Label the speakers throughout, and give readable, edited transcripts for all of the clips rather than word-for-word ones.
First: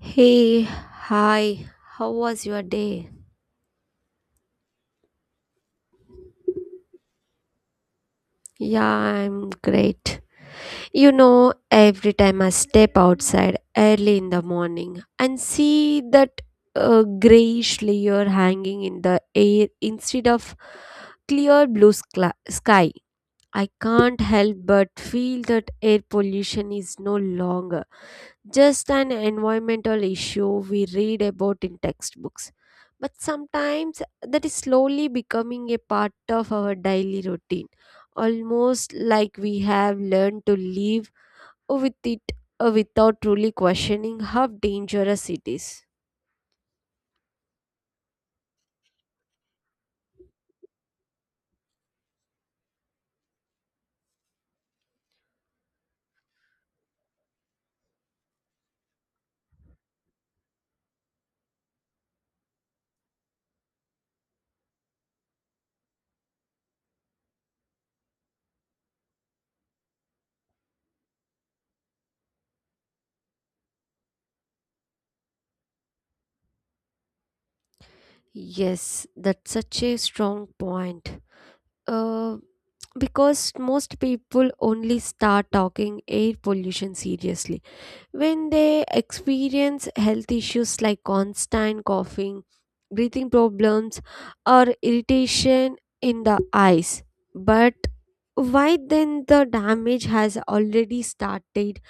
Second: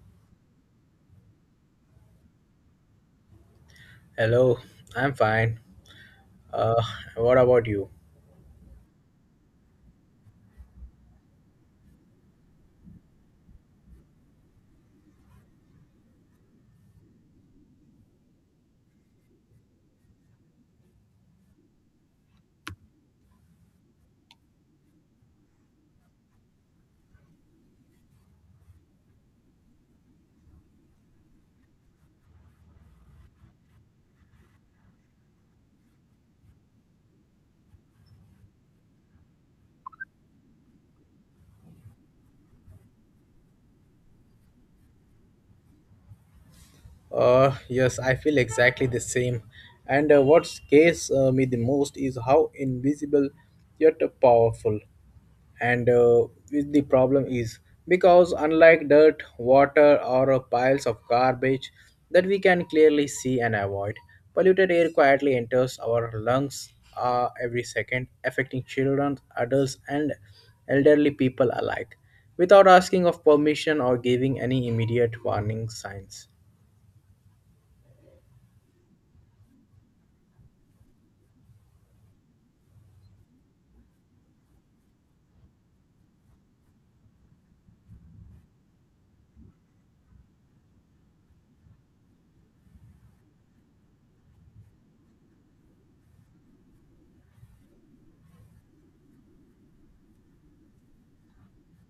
Speaker 1: Hey, hi, how was your day?
Speaker 2: Hello, I'm fine. Uh, what about you?
Speaker 1: Yeah, I'm great. You know, every time I step outside early in the morning and see that grayish layer hanging in the air instead of clear blue sky, I can't help but feel that air pollution is no longer, just an environmental issue we read about in textbooks. But sometimes that is slowly becoming a part of our daily routine, almost like we have learned to live with it without truly questioning how dangerous it is.
Speaker 2: Yes, I feel exactly the same. And what scares me the most is how invisible yet powerful, and with the problem is, because unlike dirt water or piles of garbage that we can clearly see and avoid, polluted air quietly enters our lungs every second, affecting children, adults, and elderly people alike, without asking of permission or giving any immediate warning signs.
Speaker 1: Yes, that's such a strong point. Uh, because most people only start talking air pollution seriously when they experience health issues like constant coughing, breathing problems, or irritation in the eyes. But why then the damage has already started?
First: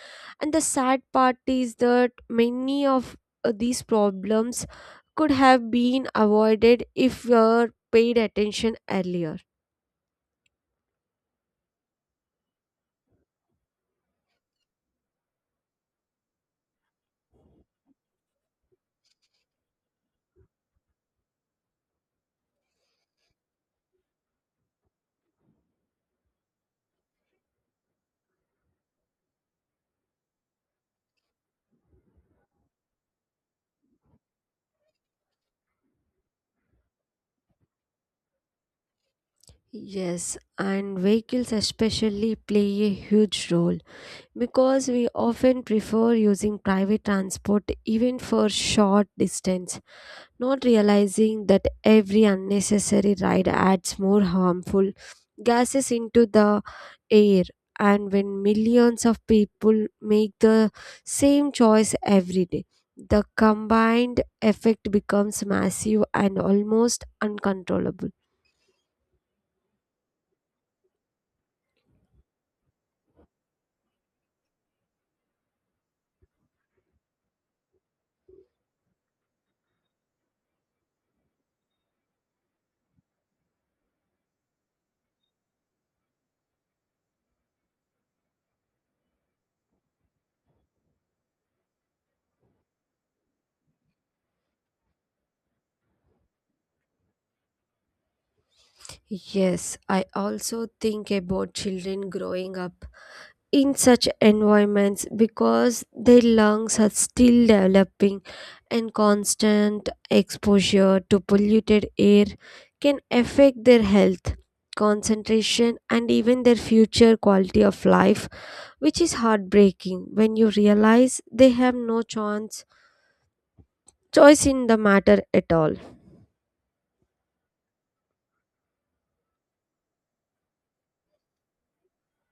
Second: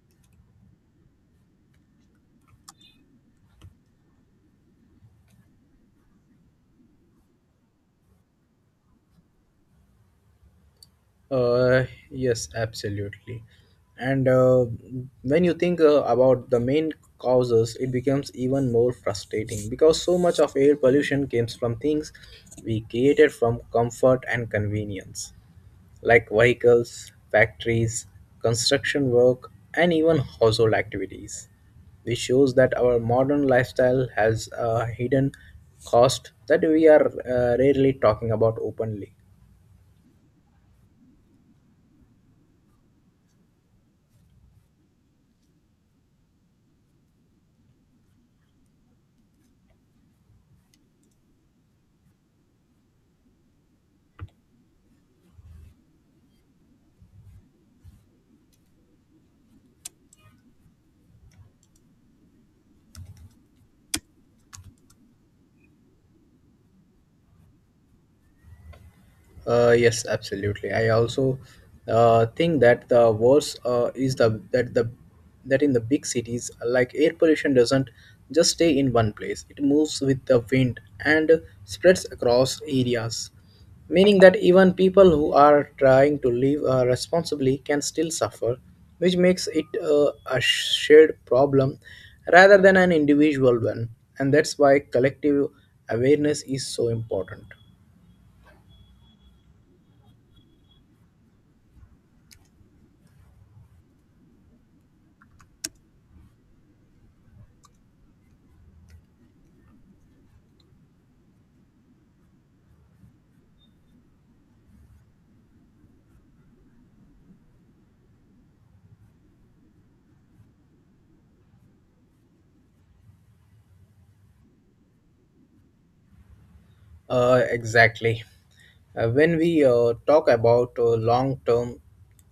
Speaker 1: And the sad part is that many of these problems could have been avoided if we were paid attention earlier.
Speaker 2: Uh, yes, absolutely. And when you think about the main causes, it becomes even more frustrating because so much of air pollution comes from things we created from comfort and convenience, like vehicles, factories, construction work, and even household activities. This shows that our modern lifestyle has a hidden cost that we are rarely talking about openly.
Speaker 1: Yes, and vehicles especially play a huge role because we often prefer using private transport even for short distance, not realizing that every unnecessary ride adds more harmful gases into the air. And when millions of people make the same choice every day, the combined effect becomes massive and almost uncontrollable.
Speaker 2: Yes, absolutely. I also think that the worst is the that in the big cities, like air pollution doesn't just stay in one place. It moves with the wind and spreads across areas, meaning that even people who are trying to live responsibly can still suffer, which makes it a shared problem rather than an individual one. And that's why collective awareness is so important.
Speaker 1: Yes, I also think about children growing up in such environments because their lungs are still developing, and constant exposure to polluted air can affect their health, concentration, and even their future quality of life, which is heartbreaking when you realize they have no chance choice in the matter at all.
Speaker 2: Exactly. When we talk about long term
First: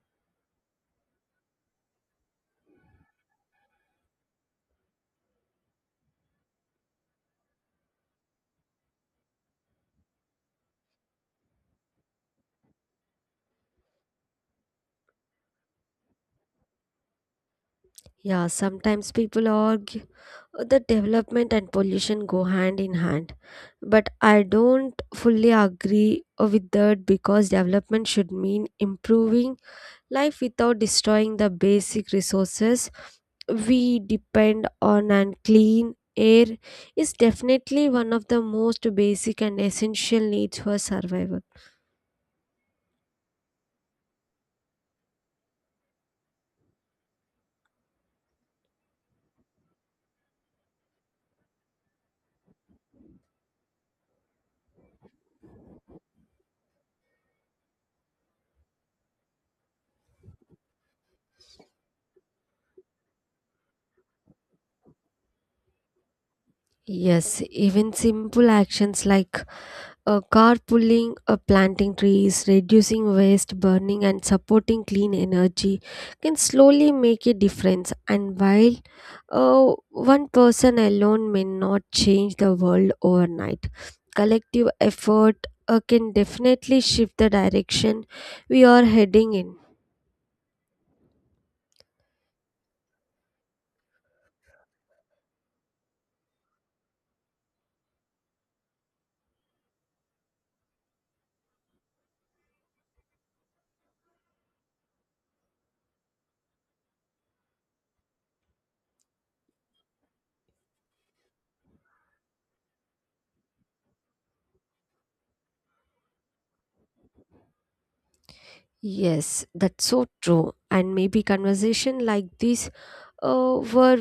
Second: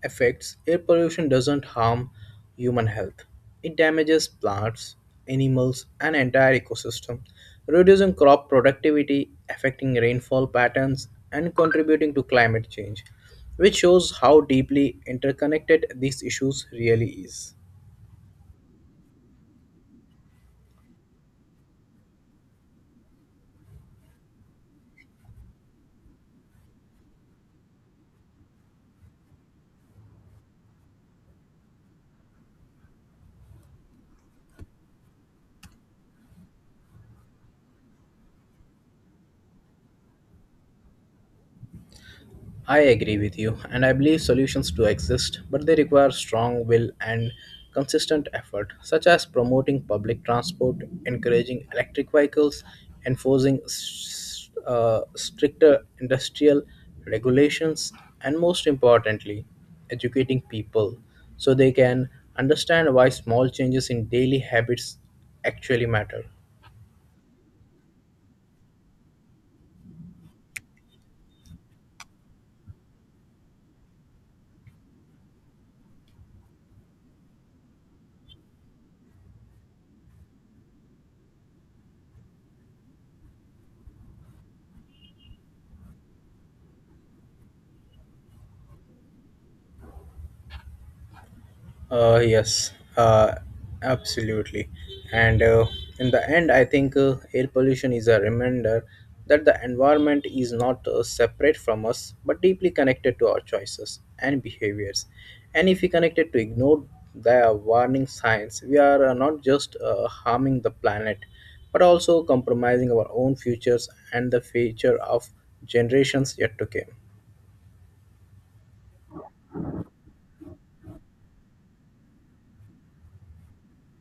Speaker 2: effects, air pollution doesn't harm human health. It damages plants, animals, and entire ecosystem, reducing crop productivity, affecting rainfall patterns, and contributing to climate change, which shows how deeply interconnected these issues really is.
Speaker 1: Yeah, sometimes people argue that development and pollution go hand in hand. But I don't fully agree with that, because development should mean improving life without destroying the basic resources we depend on, and clean air is definitely one of the most basic and essential needs for survival.
Speaker 2: I agree with you, and I believe solutions do exist, but they require strong will and consistent effort, such as promoting public transport, encouraging electric vehicles, enforcing stricter industrial regulations, and most importantly, educating people so they can understand why small changes in daily habits actually matter.
Speaker 1: Yes, even simple actions like carpooling, planting trees, reducing waste, burning, and supporting clean energy can slowly make a difference. And while one person alone may not change the world overnight, collective effort can definitely shift the direction we are heading in.
Speaker 2: Yes, uh, absolutely. And in the end, I think air pollution is a reminder that the environment is not separate from us but deeply connected to our choices and behaviors. And if we connected to ignore the warning signs, we are not just harming the planet but also compromising our own futures and the future of generations yet to come.
Speaker 1: Yes, that's so true. And maybe conversation like this, where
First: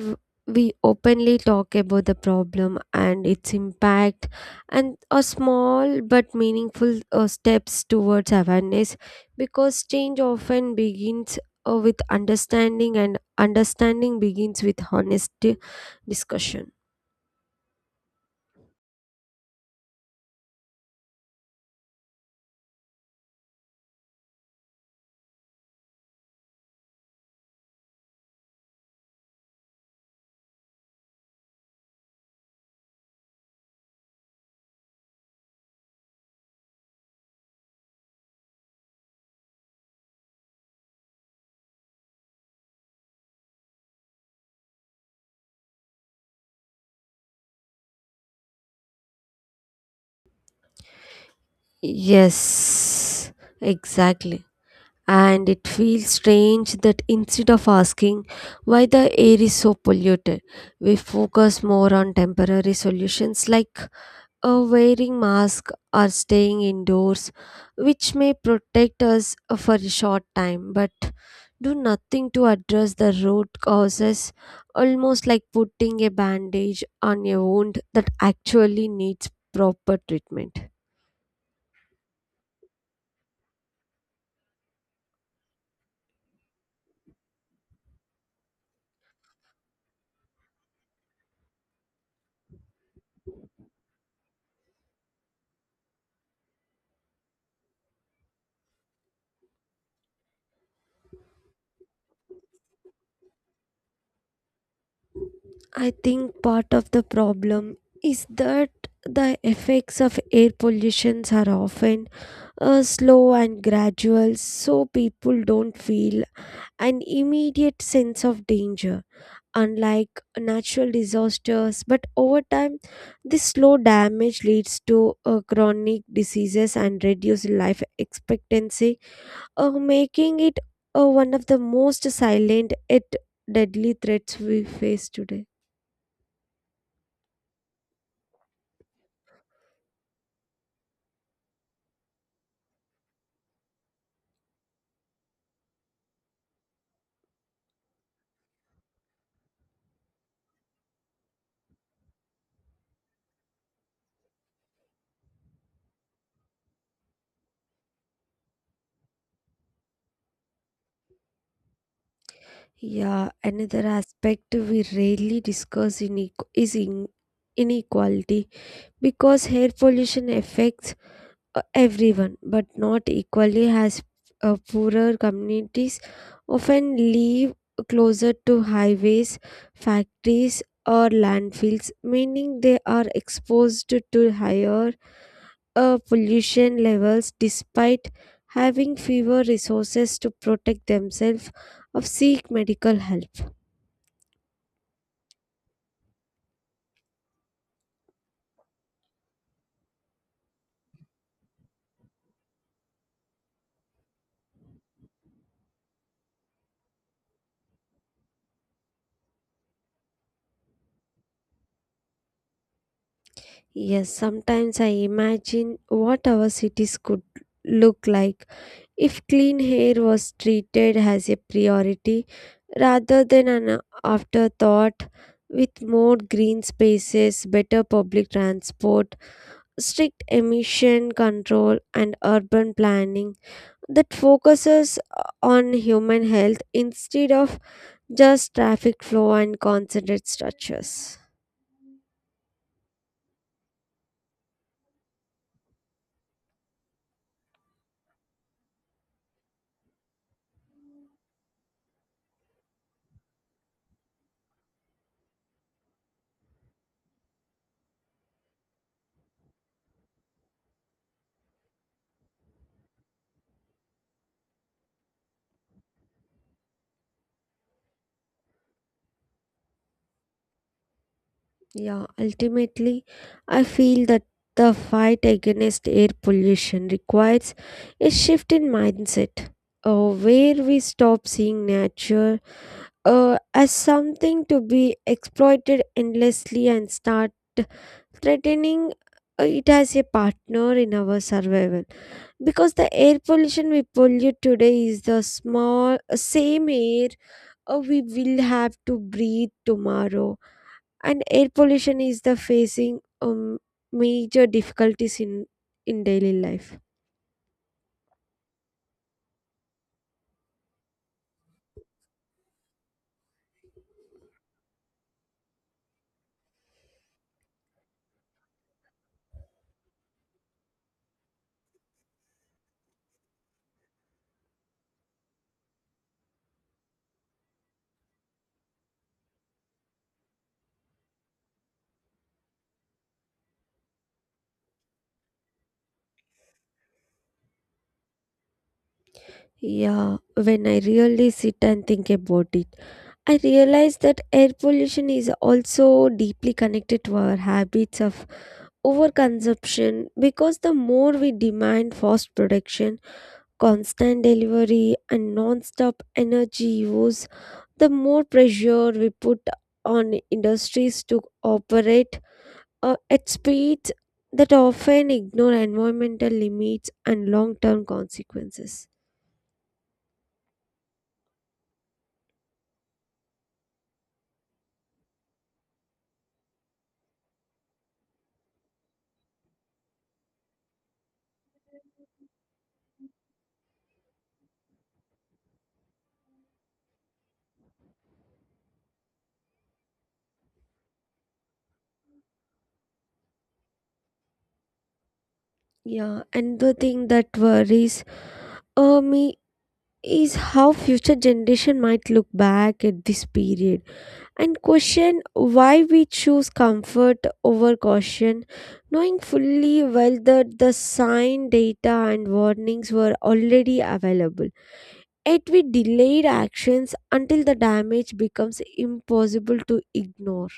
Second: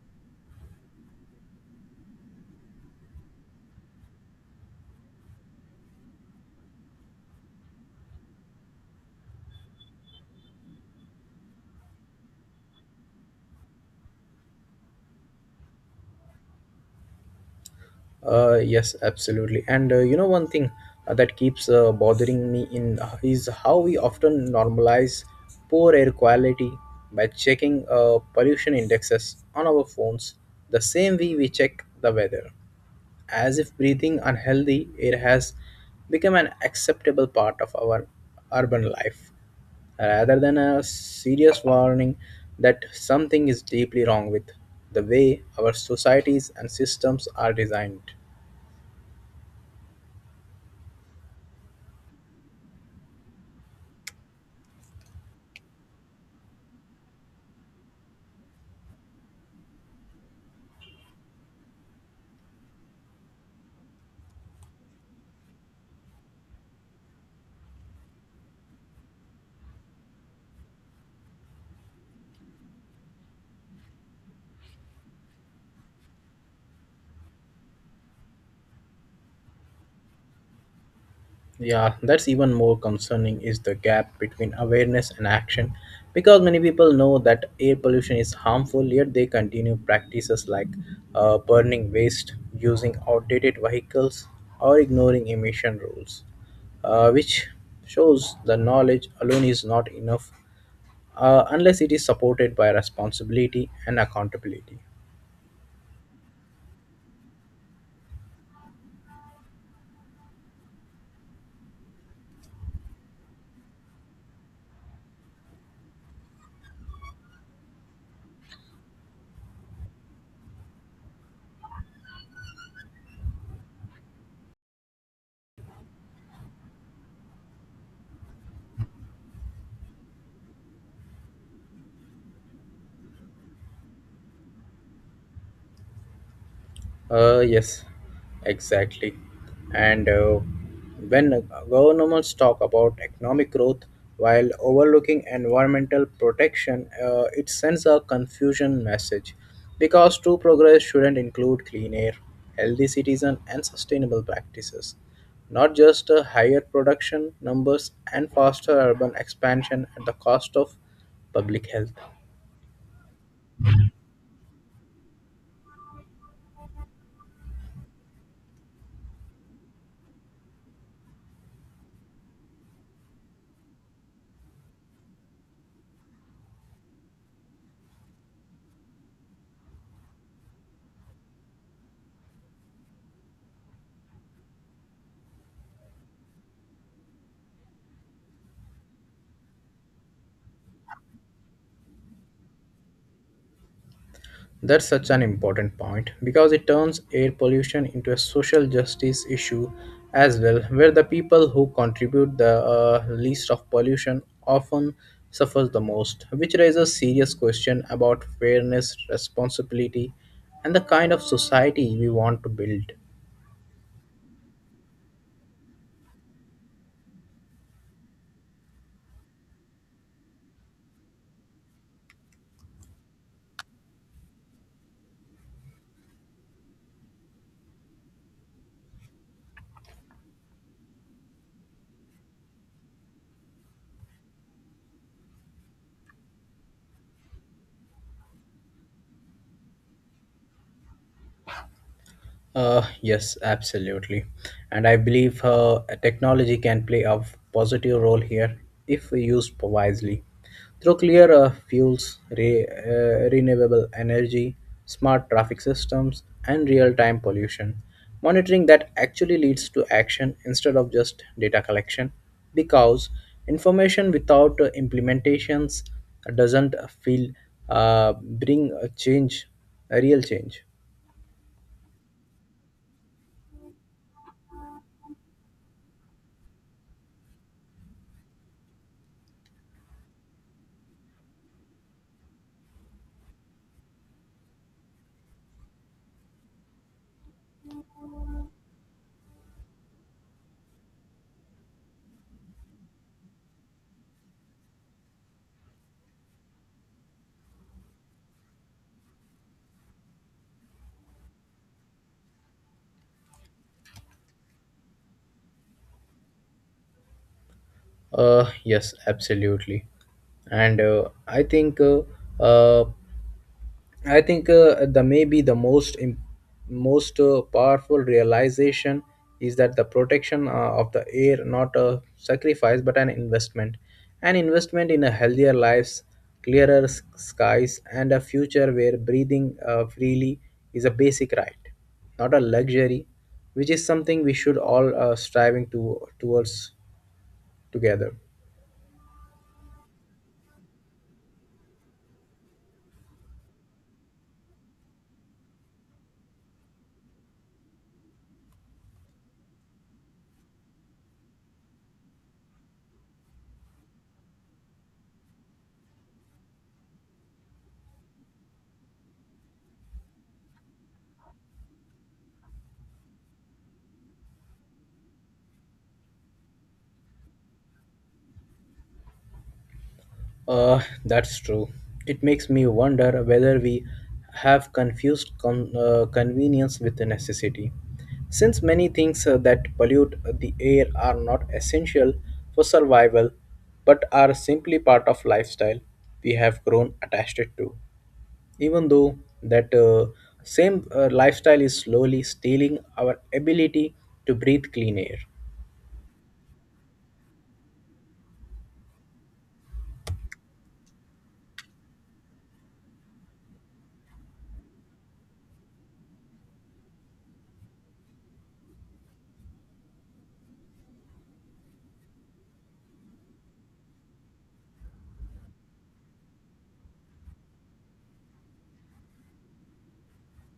Speaker 1: we openly talk about the problem and its impact, and a small but meaningful steps towards awareness, because change often begins with understanding, and understanding begins with honest discussion.
Speaker 2: Yes, absolutely. And one thing that keeps bothering me in is how we often normalize poor air quality by checking pollution indexes on our phones the same way we check the weather, as if breathing unhealthy air has become an acceptable part of our urban life, rather than a serious warning that something is deeply wrong with the way our societies and systems are designed.
Speaker 1: Yes, exactly. And it feels strange that instead of asking why the air is so polluted, we focus more on temporary solutions like wearing masks or staying indoors, which may protect us for a short time but do nothing to address the root causes, almost like putting a bandage on a wound that actually needs proper treatment.
Speaker 2: Yeah, that's even more concerning is the gap between awareness and action, because many people know that air pollution is harmful, yet they continue practices like burning waste, using outdated vehicles, or ignoring emission rules, which shows the knowledge alone is not enough unless it is supported by responsibility and accountability.
Speaker 1: I think part of the problem is that the effects of air pollutions are often slow and gradual, so people don't feel an immediate sense of danger, unlike natural disasters. But over time, this slow damage leads to chronic diseases and reduced life expectancy, making it one of the most silent yet deadly threats we face today.
Speaker 2: Yes, exactly. And when governments talk about economic growth while overlooking environmental protection, it sends a confusion message, because true progress shouldn't include clean air, healthy citizens, and sustainable practices, not just higher production numbers and faster urban expansion at the cost of public health.
Speaker 1: Yeah, another aspect we rarely discuss in equ- is in inequality, because air pollution affects everyone, but not equally, as poorer communities often live closer to highways, factories, or landfills, meaning they are exposed to higher pollution levels despite having fewer resources to protect themselves or seek medical help.
Speaker 2: That's such an important point, because it turns air pollution into a social justice issue as well, where the people who contribute the least of pollution often suffers the most, which raises serious question about fairness, responsibility, and the kind of society we want to build.
Speaker 1: Yes, sometimes I imagine what our cities could look like if clean air was treated as a priority rather than an afterthought, with more green spaces, better public transport, strict emission control, and urban planning that focuses on human health instead of just traffic flow and concentrated structures.
Speaker 2: Yes, absolutely. And I believe technology can play a positive role here if we used wisely. Through clear fuels, renewable energy, smart traffic systems, and real time pollution monitoring that actually leads to action instead of just data collection, because information without implementations doesn't feel bring a change, a real change.
Speaker 1: Yeah, ultimately, I feel that the fight against air pollution requires a shift in mindset, where we stop seeing nature as something to be exploited endlessly and start threatening it as a partner in our survival. Because the air pollution we pollute today is the small same air we will have to breathe tomorrow, and air pollution is the facing major difficulties in daily life.
Speaker 2: Yes, absolutely, and uh, I think the most powerful realization is that the protection of the air not a sacrifice but an investment in a healthier lives, skies, and a future where breathing freely is a basic right, not a luxury, which is something we should all striving to towards together.
Speaker 1: Yeah, when I really sit and think about it, I realize that air pollution is also deeply connected to our habits of overconsumption, because the more we demand fast production, constant delivery, and non-stop energy use, the more pressure we put on industries to operate at speeds that often ignore environmental limits and long term consequences.
Speaker 2: That's true. It makes me wonder whether we have confused convenience with the necessity, since many things that pollute the air are not essential for survival but are simply part of lifestyle we have grown attached to, even though that same lifestyle is slowly stealing our ability to breathe clean air.
Speaker 1: Yeah, and the thing that worries me is how future generation might look back at this period and question why we choose comfort over caution, knowing fully well that the sign data and warnings were already available, yet we delayed actions until the damage becomes impossible to ignore.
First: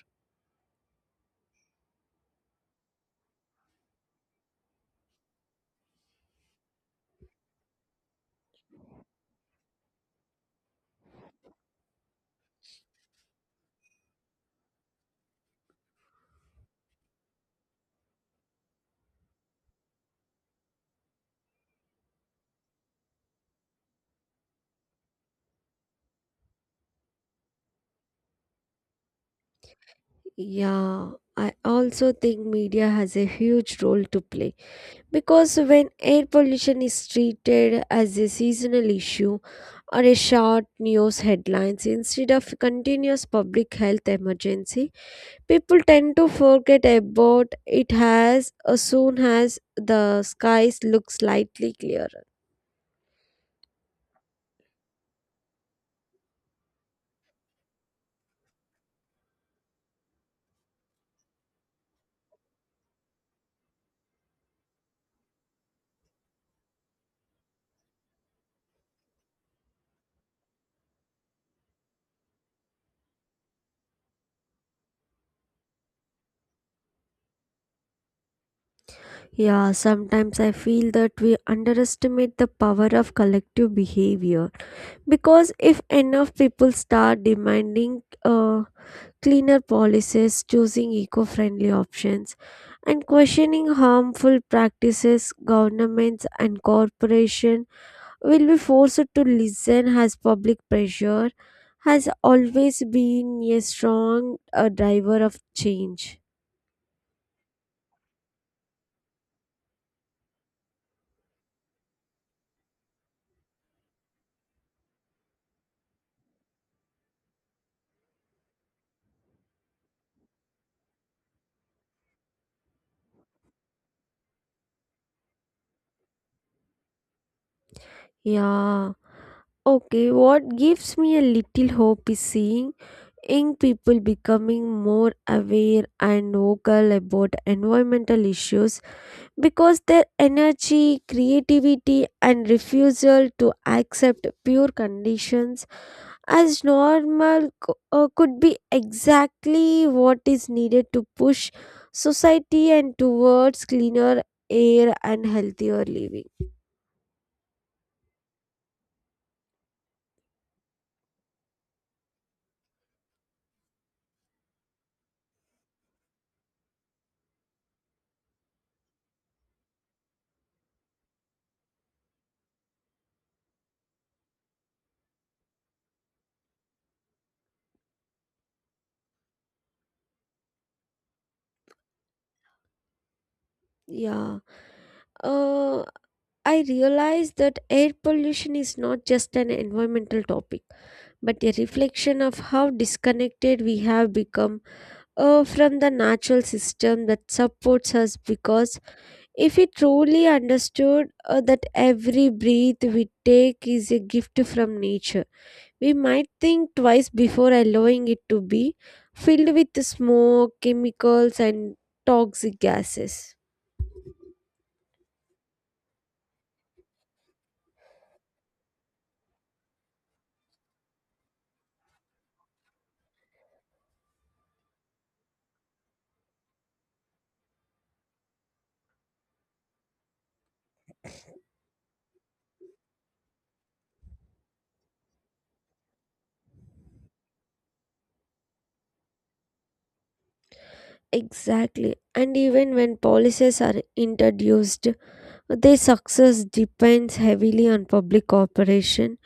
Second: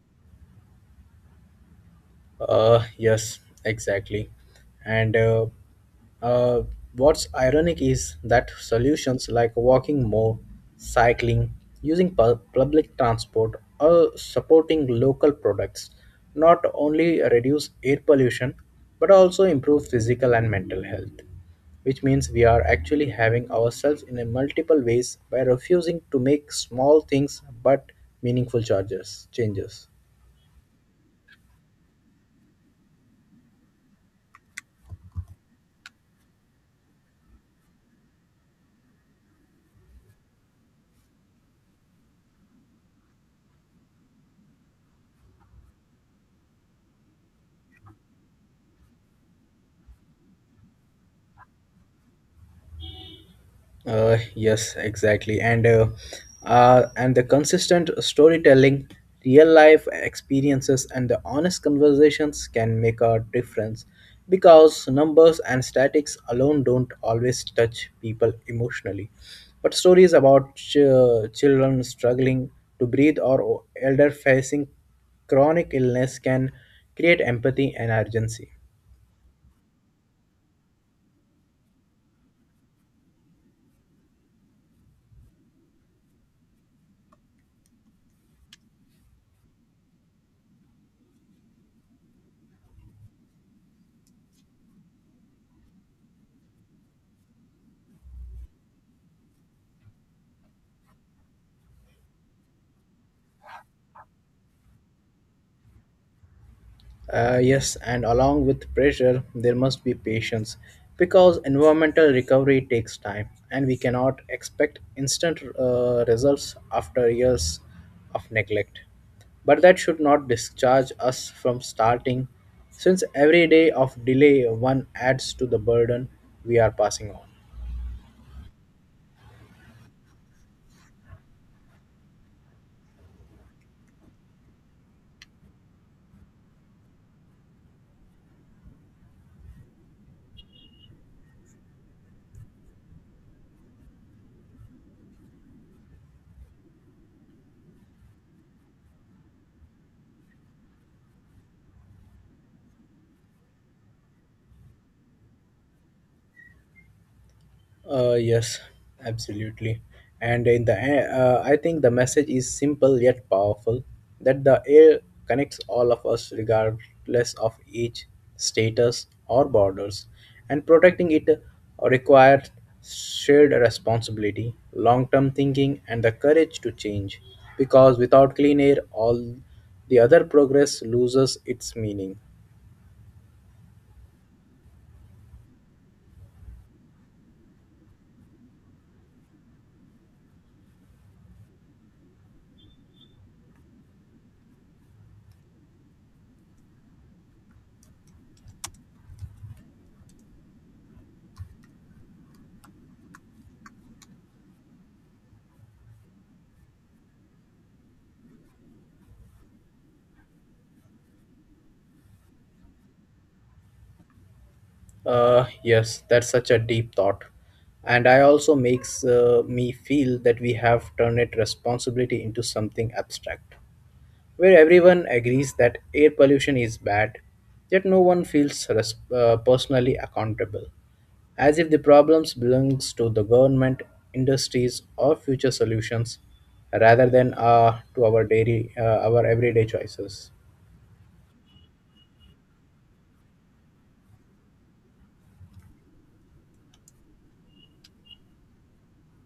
Speaker 2: Yes, exactly. And uh, what's ironic is that solutions like walking more, cycling, using public transport, or supporting local products not only reduce air pollution but also improve physical and mental health, which means we are actually having ourselves in a multiple ways by refusing to make small things but meaningful charges changes.
Speaker 1: Yeah, I also think media has a huge role to play because when air pollution is treated as a seasonal issue or a short news headlines instead of continuous public health emergency, people tend to forget about it as soon as the skies look slightly clearer.
Speaker 2: Yes, exactly. And the consistent storytelling, real life experiences, and the honest conversations can make a difference, because numbers and statics alone don't always touch people emotionally. But stories about children struggling to breathe or elder facing chronic illness can create empathy and urgency.
Speaker 1: Yeah, sometimes I feel that we underestimate the power of collective behavior. Because if enough people start demanding cleaner policies, choosing eco friendly options, and questioning harmful practices, governments and corporations will be forced to listen, as public pressure has always been a strong driver of change.
Speaker 2: Yes, and along with pressure, there must be patience, because environmental recovery takes time and we cannot expect instant results after years of neglect. But that should not discharge us from starting, since every day of delay one adds to the burden we are passing on.
Speaker 1: Yeah. Okay, what gives me a little hope is seeing young people becoming more aware and vocal about environmental issues, because their energy, creativity, and refusal to accept pure conditions as normal could be exactly what is needed to push society and towards cleaner air and healthier living.
Speaker 2: Yes, absolutely. And in the end, I think the message is simple yet powerful, that the air connects all of us regardless of age, status, or borders, and protecting it requires shared responsibility, long term thinking, and the courage to change. Because without clean air, all the other progress loses its meaning.
Speaker 1: Yeah. Uh, I realize that air pollution is not just an environmental topic but a reflection of how disconnected we have become from the natural system that supports us. Because if we truly understood that every breath we take is a gift from nature, we might think twice before allowing it to be filled with smoke, chemicals, and toxic gases.
Speaker 2: Yes, that's such a deep thought. And I also makes me feel that we have turned it responsibility into something abstract, where everyone agrees that air pollution is bad, yet no one feels personally accountable, as if the problems belongs to the government, industries, or future solutions, rather than to our everyday choices.
Speaker 1: Exactly. And even when policies are introduced, their success depends heavily on public cooperation,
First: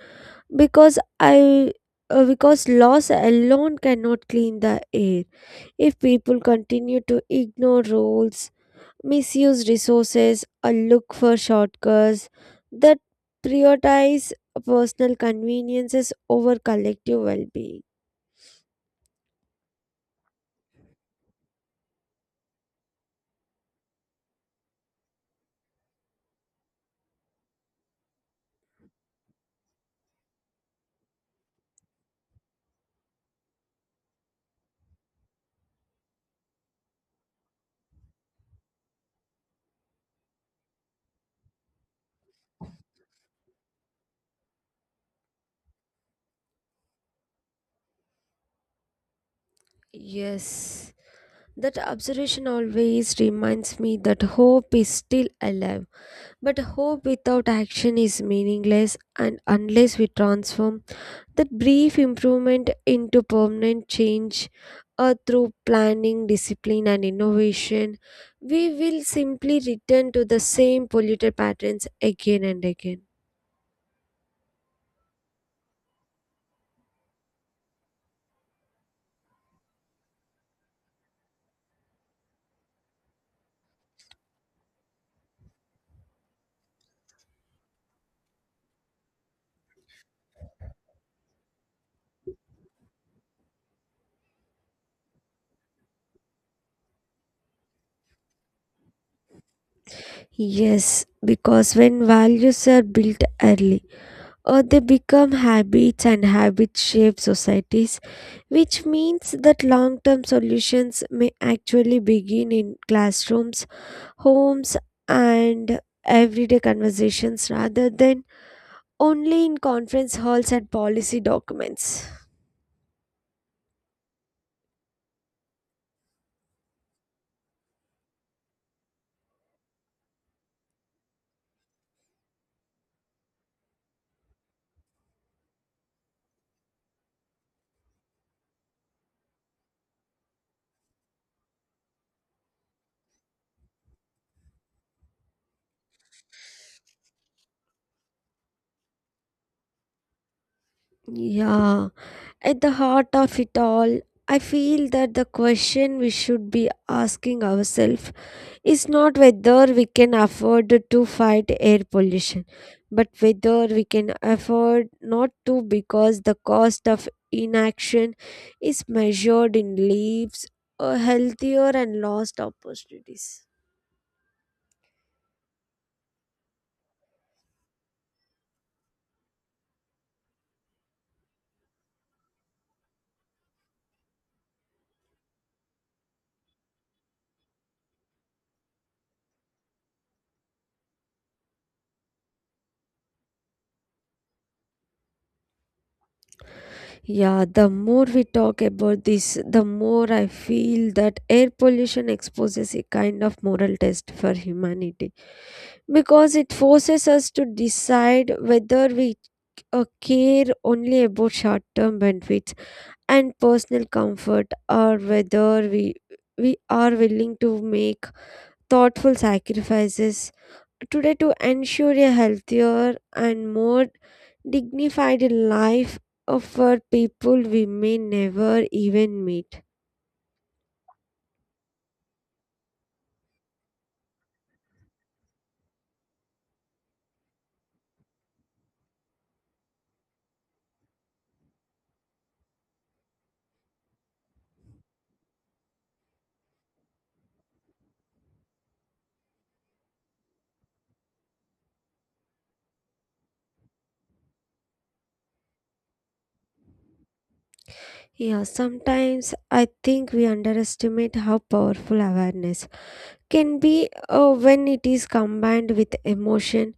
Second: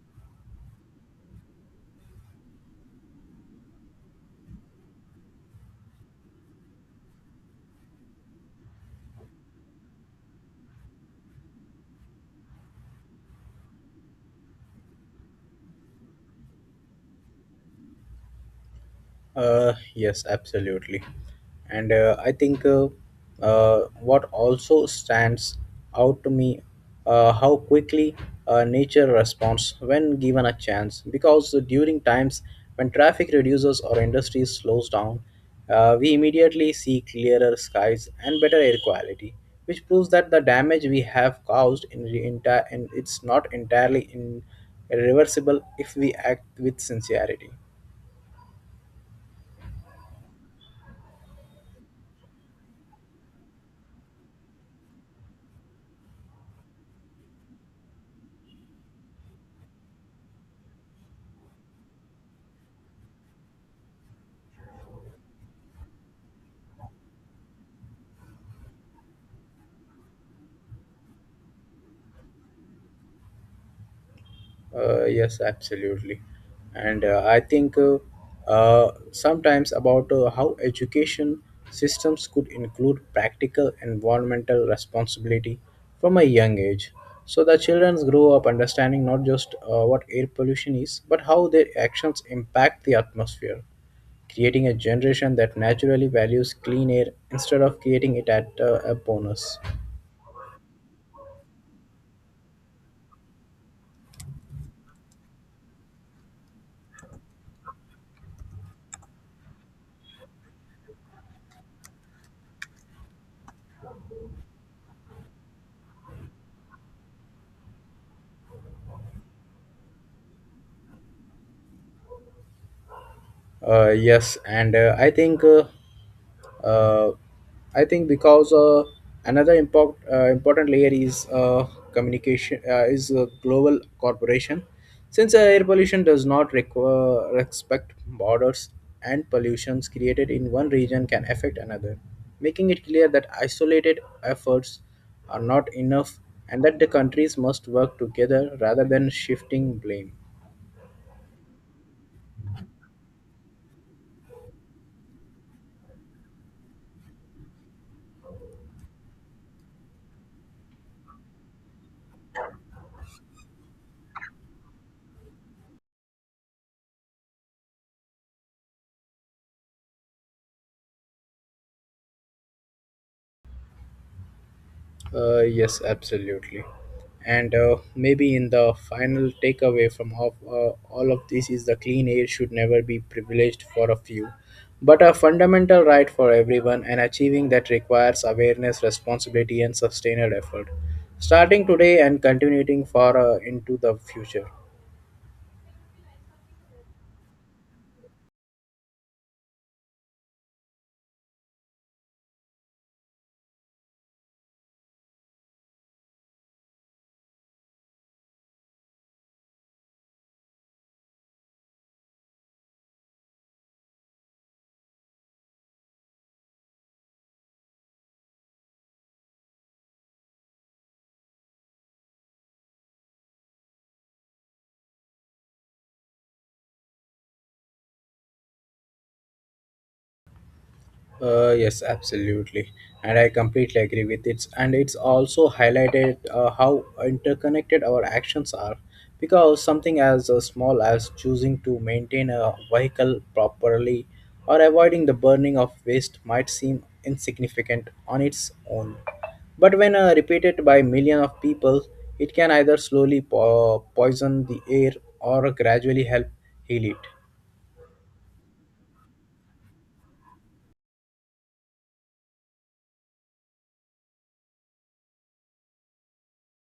Speaker 1: because i because loss alone cannot clean the air if people continue to ignore rules, misuse resources, or look for shortcuts that prioritize personal conveniences over collective well-being.
Speaker 2: Yes, absolutely. And I think what also stands out to me how quickly nature responds when given a chance. Because during times when traffic reduces or industry slows down, we immediately see clearer skies and better air quality, which proves that the damage we have caused in, the entire in it's not entirely in irreversible if we act with sincerity.
Speaker 1: Yes, that observation always reminds me that hope is still alive, but hope without action is meaningless, and unless we transform that brief improvement into permanent change through planning, discipline, and innovation, we will simply return to the same polluted patterns again and again.
Speaker 2: Yes, absolutely. And I think sometimes about how education systems could include practical environmental responsibility from a young age, so the children grow up understanding not just what air pollution is, but how their actions impact the atmosphere, creating a generation that naturally values clean air instead of creating it at a bonus.
Speaker 1: Yes, because when values are built early, or they become habits and habits shape societies, which means that long term solutions may actually begin in classrooms, homes, and everyday conversations rather than only in conference halls and policy documents.
Speaker 2: Yes, and uh, I think because another important layer is communication is global corporation. Since air pollution does not require respect borders, and pollutions created in one region can affect another, making it clear that isolated efforts are not enough and that the countries must work together rather than shifting blame.
Speaker 1: Yeah, at the heart of it all, I feel that the question we should be asking ourselves is not whether we can afford to fight air pollution, but whether we can afford not to, because the cost of inaction is measured in lives, or healthier and lost opportunities.
Speaker 2: Yes, absolutely. And maybe in the final takeaway from all of this is the clean air should never be privileged for a few, but a fundamental right for everyone, and achieving that requires awareness, responsibility, and sustained effort, starting today and continuing far into the future.
Speaker 1: Yeah, the more we talk about this, the more I feel that air pollution exposes a kind of moral test for humanity, because it forces us to decide whether we care only about short term benefits and personal comfort, or whether we are willing to make thoughtful sacrifices today to ensure a healthier and more dignified life for people we may never even meet.
Speaker 2: Yes, absolutely, and I completely agree with it. And it's also highlighted how interconnected our actions are, because something as small as choosing to maintain a vehicle properly or avoiding the burning of waste might seem insignificant on its own, but when repeated by millions of people, it can either slowly poison the air or gradually help heal it.
Speaker 1: Yeah, sometimes I think we underestimate how powerful awareness can be when it is combined with emotion,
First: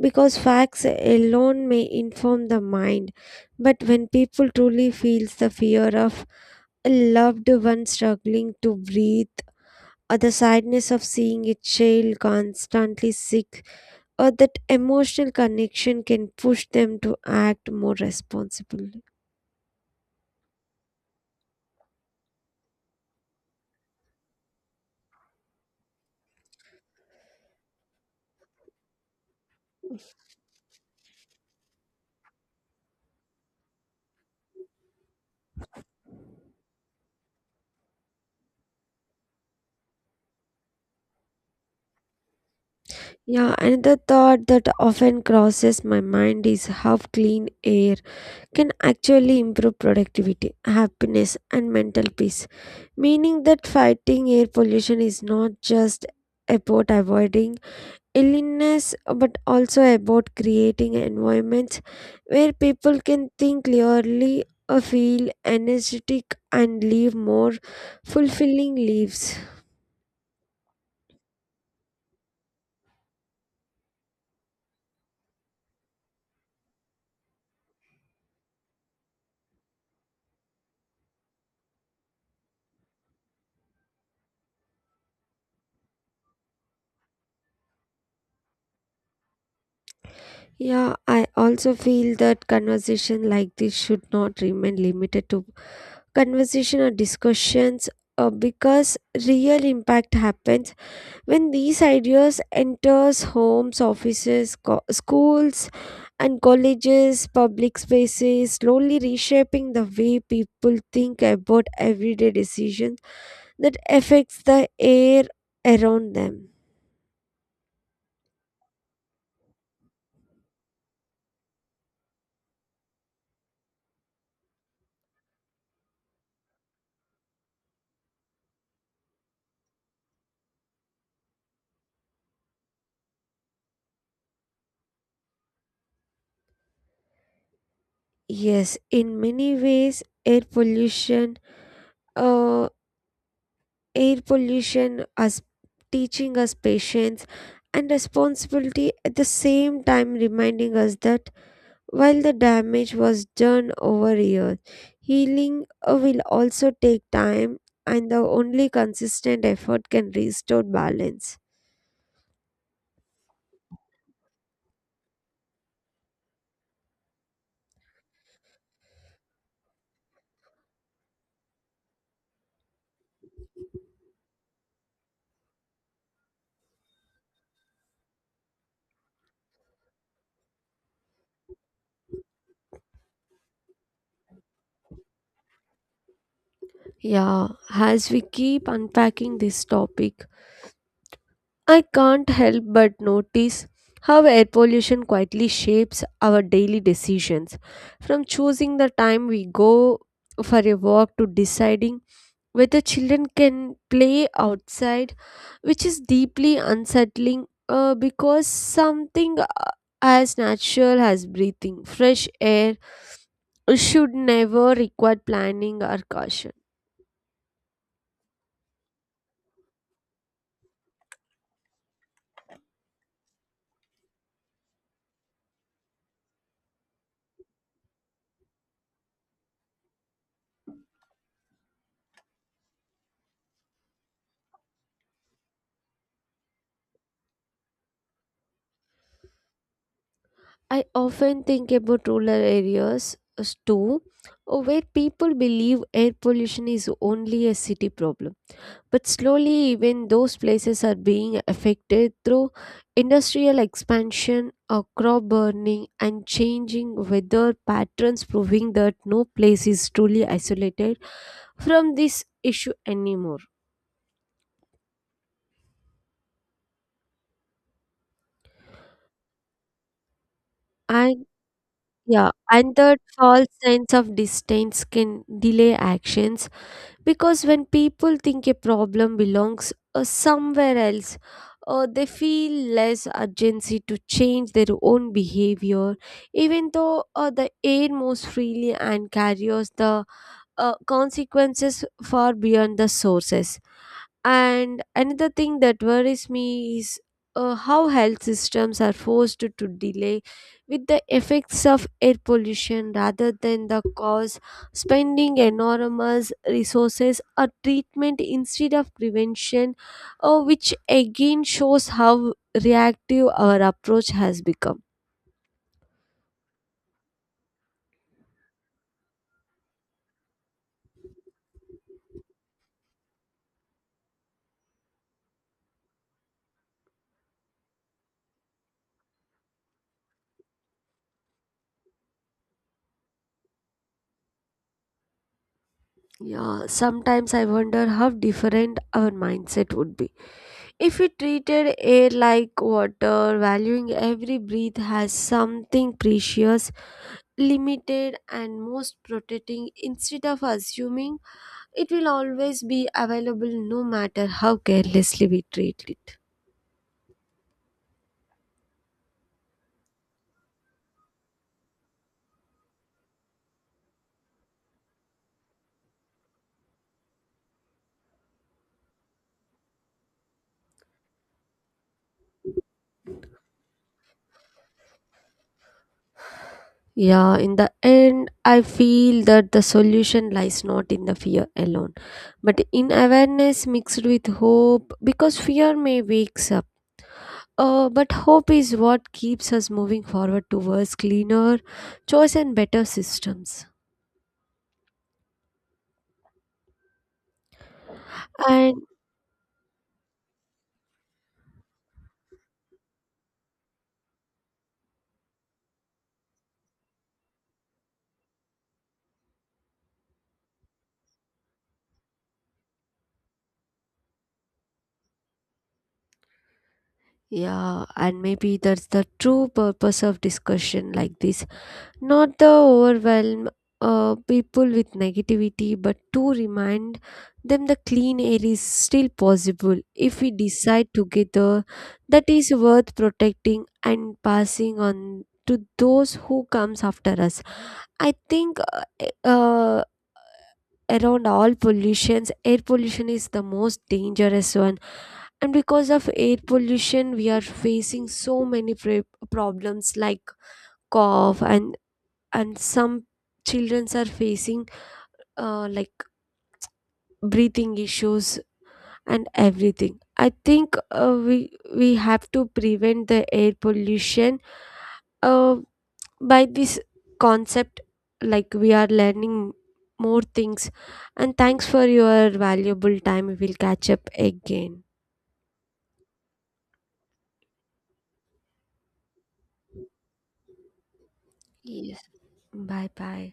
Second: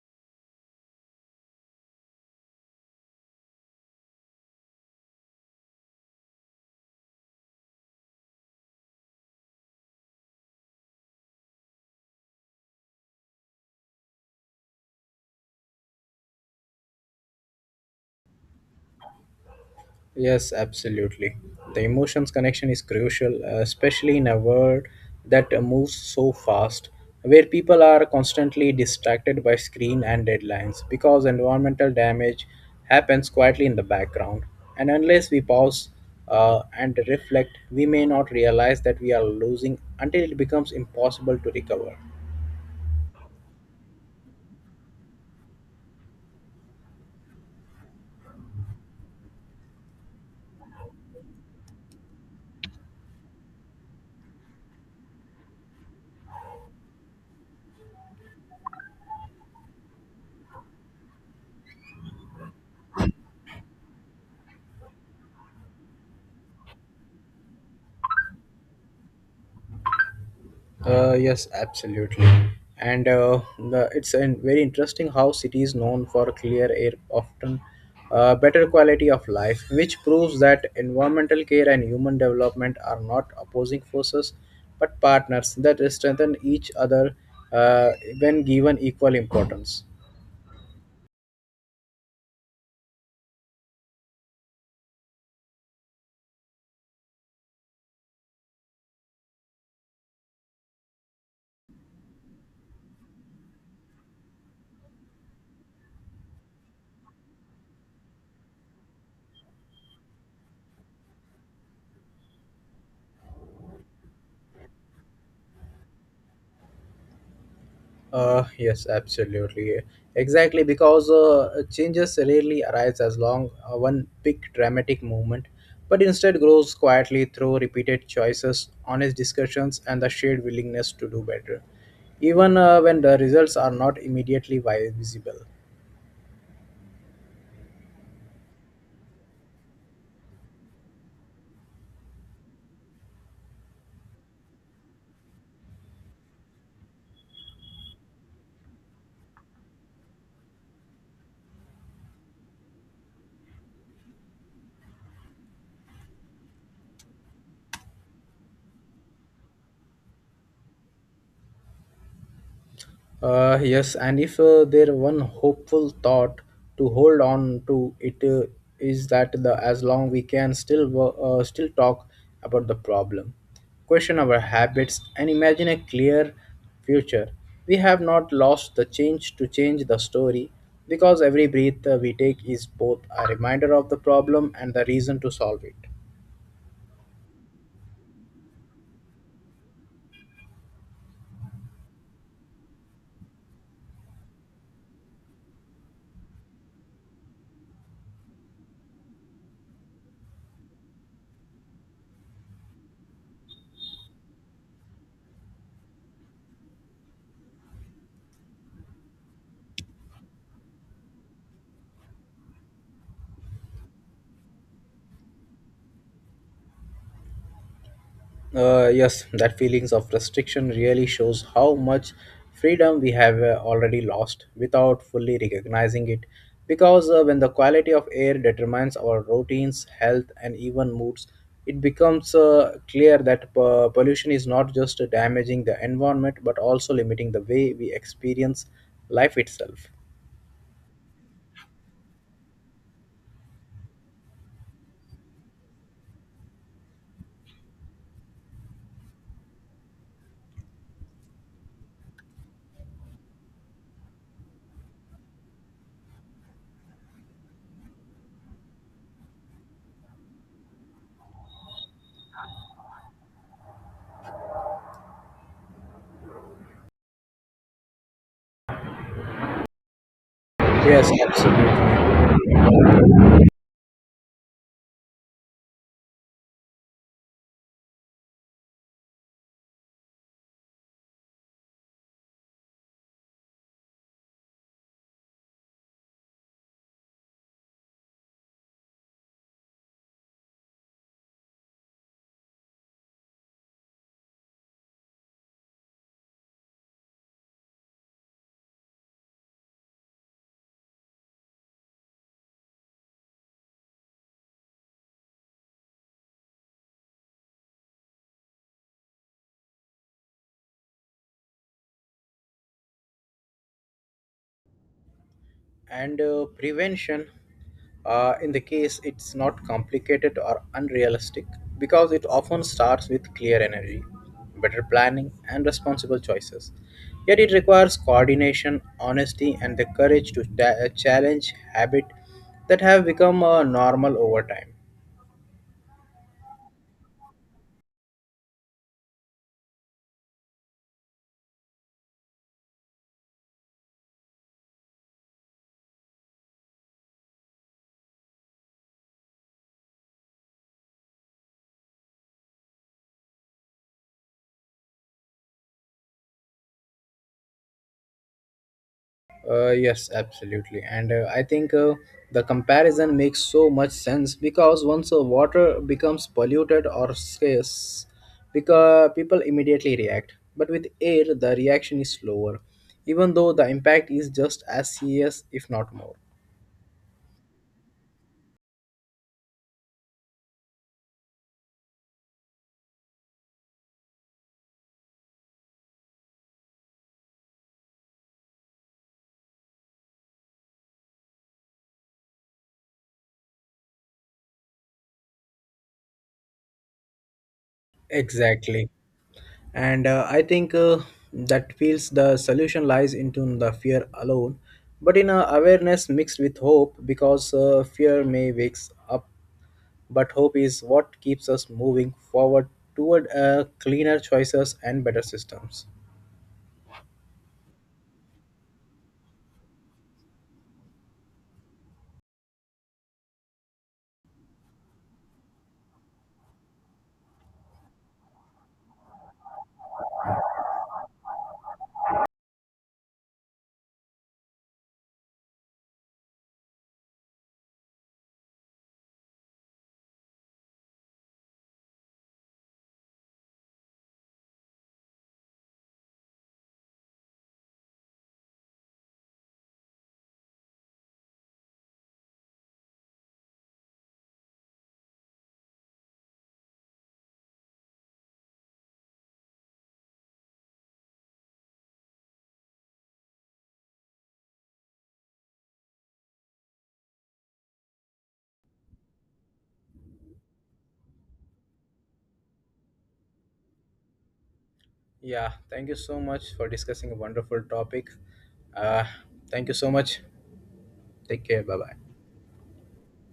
Speaker 1: because facts alone may inform the mind, but when people truly feels the fear of a loved one struggling to breathe, or the sadness of seeing a child constantly sick, that emotional connection can push them to act more responsibly.
Speaker 2: Yes, absolutely. The emotions connection is crucial, especially in a world that moves so fast, where people are constantly distracted by screen and deadlines, because environmental damage happens quietly in the background. And unless we pause and reflect, we may not realize that we are losing until it becomes impossible to recover.
Speaker 1: Yeah, another thought that often crosses my mind is how clean air can actually improve productivity, happiness, and mental peace. Meaning that fighting air pollution is not just about avoiding illness, but also about creating environments where people can think clearly, feel energetic, and live more fulfilling lives.
Speaker 2: Yes, absolutely. And it's a very interesting how cities known for clear air often better quality of life, which proves that environmental care and human development are not opposing forces but partners that strengthen each other uh, when given equal importance.
Speaker 1: Yeah, I also feel that conversation like this should not remain limited to conversation or discussions, because real impact happens when these ideas enters homes, offices, schools and colleges, public spaces, slowly reshaping the way people think about everyday decisions that affects the air around them.
Speaker 2: Yes, absolutely. Exactly, because changes rarely arise as long one big dramatic movement, but instead grows quietly through repeated choices, honest discussions, and the shared willingness to do better, even when the results are not immediately visible.
Speaker 1: Yes, in many ways, uh, air pollution as teaching us patience and responsibility at the same time, reminding us that while the damage was done over years, healing will also take time, and the only consistent effort can restore balance.
Speaker 2: Yes, and if there one hopeful thought to hold on to, it is that the as long we can still still talk about the problem, question our habits, and imagine a clear future. We have not lost the change to change the story, because every breath we take is both a reminder of the problem and the reason to solve it.
Speaker 1: Yeah, as we keep unpacking this topic, I can't help but notice how air pollution quietly shapes our daily decisions. From choosing the time we go for a walk to deciding whether children can play outside, which is deeply unsettling because something as natural as breathing fresh air should never require planning or caution.
Speaker 2: Yes, that feelings of restriction really shows how much freedom we have already lost without fully recognizing it. Because when the quality of air determines our routines, health, and even moods, it becomes clear that pollution is not just damaging the environment but also limiting the way we experience life itself.
Speaker 1: I often think about rural areas as too, where people believe air pollution is only a city problem. But slowly, even those places are being affected through industrial expansion, crop burning, and changing weather patterns, proving that no place is truly isolated from this issue anymore.
Speaker 2: Yes,
Speaker 1: And
Speaker 2: absolutely.
Speaker 1: yeah, and that false sense of distance can delay actions, because when people think a problem belongs somewhere else, they feel less urgency to change their own behavior, even though they air most freely and carries the consequences far beyond the sources. And another thing that worries me is how health systems are forced to delay with the effects of air pollution rather than the cause, spending enormous resources on treatment instead of prevention, which again shows how reactive our approach has become.
Speaker 2: And prevention in the case it's not complicated or unrealistic, because it often starts with clear energy, better planning, and responsible choices, yet it requires coordination, honesty, and the courage to challenge habits that have become normal over time.
Speaker 1: Yeah, sometimes I wonder how different our mindset would be if we treated air like water, valuing every breath as something precious, limited, and most protecting, instead of assuming it will always be available no matter how carelessly we treat it.
Speaker 2: Yes, absolutely. And I think the comparison makes so much sense, because once water becomes polluted or scarce, because people immediately react. But with air, the reaction is slower, even though the impact is just as serious, if not more.
Speaker 1: Yeah, in the end, I feel that the solution lies not in the fear alone, but in awareness mixed with hope, because fear may wake up, but hope is what keeps us moving forward towards cleaner choice and better systems. And
Speaker 2: Exactly. And I think that feels the solution lies into the fear alone, but in a awareness mixed with hope, because fear may wakes up. But hope is what keeps us moving forward toward cleaner choices and better systems.
Speaker 1: yeah, and maybe that's the true purpose of discussion like this. Not the overwhelm people with negativity, but to remind them the clean air is still possible if we decide together that is worth protecting and passing on to those who comes after us. I think around all pollutions air pollution is the most dangerous one, and because of air pollution we are facing so many problems like cough, and some children are facing like breathing issues and everything. I think we have to prevent the air pollution uh, by this concept, like we are learning more things. And thanks for your valuable time, we'll catch up again.
Speaker 2: Yeah, thank you so much for discussing a wonderful topic. Uh, Thank you so much. Take care. Bye
Speaker 1: Yes.
Speaker 2: bye.
Speaker 1: Bye bye.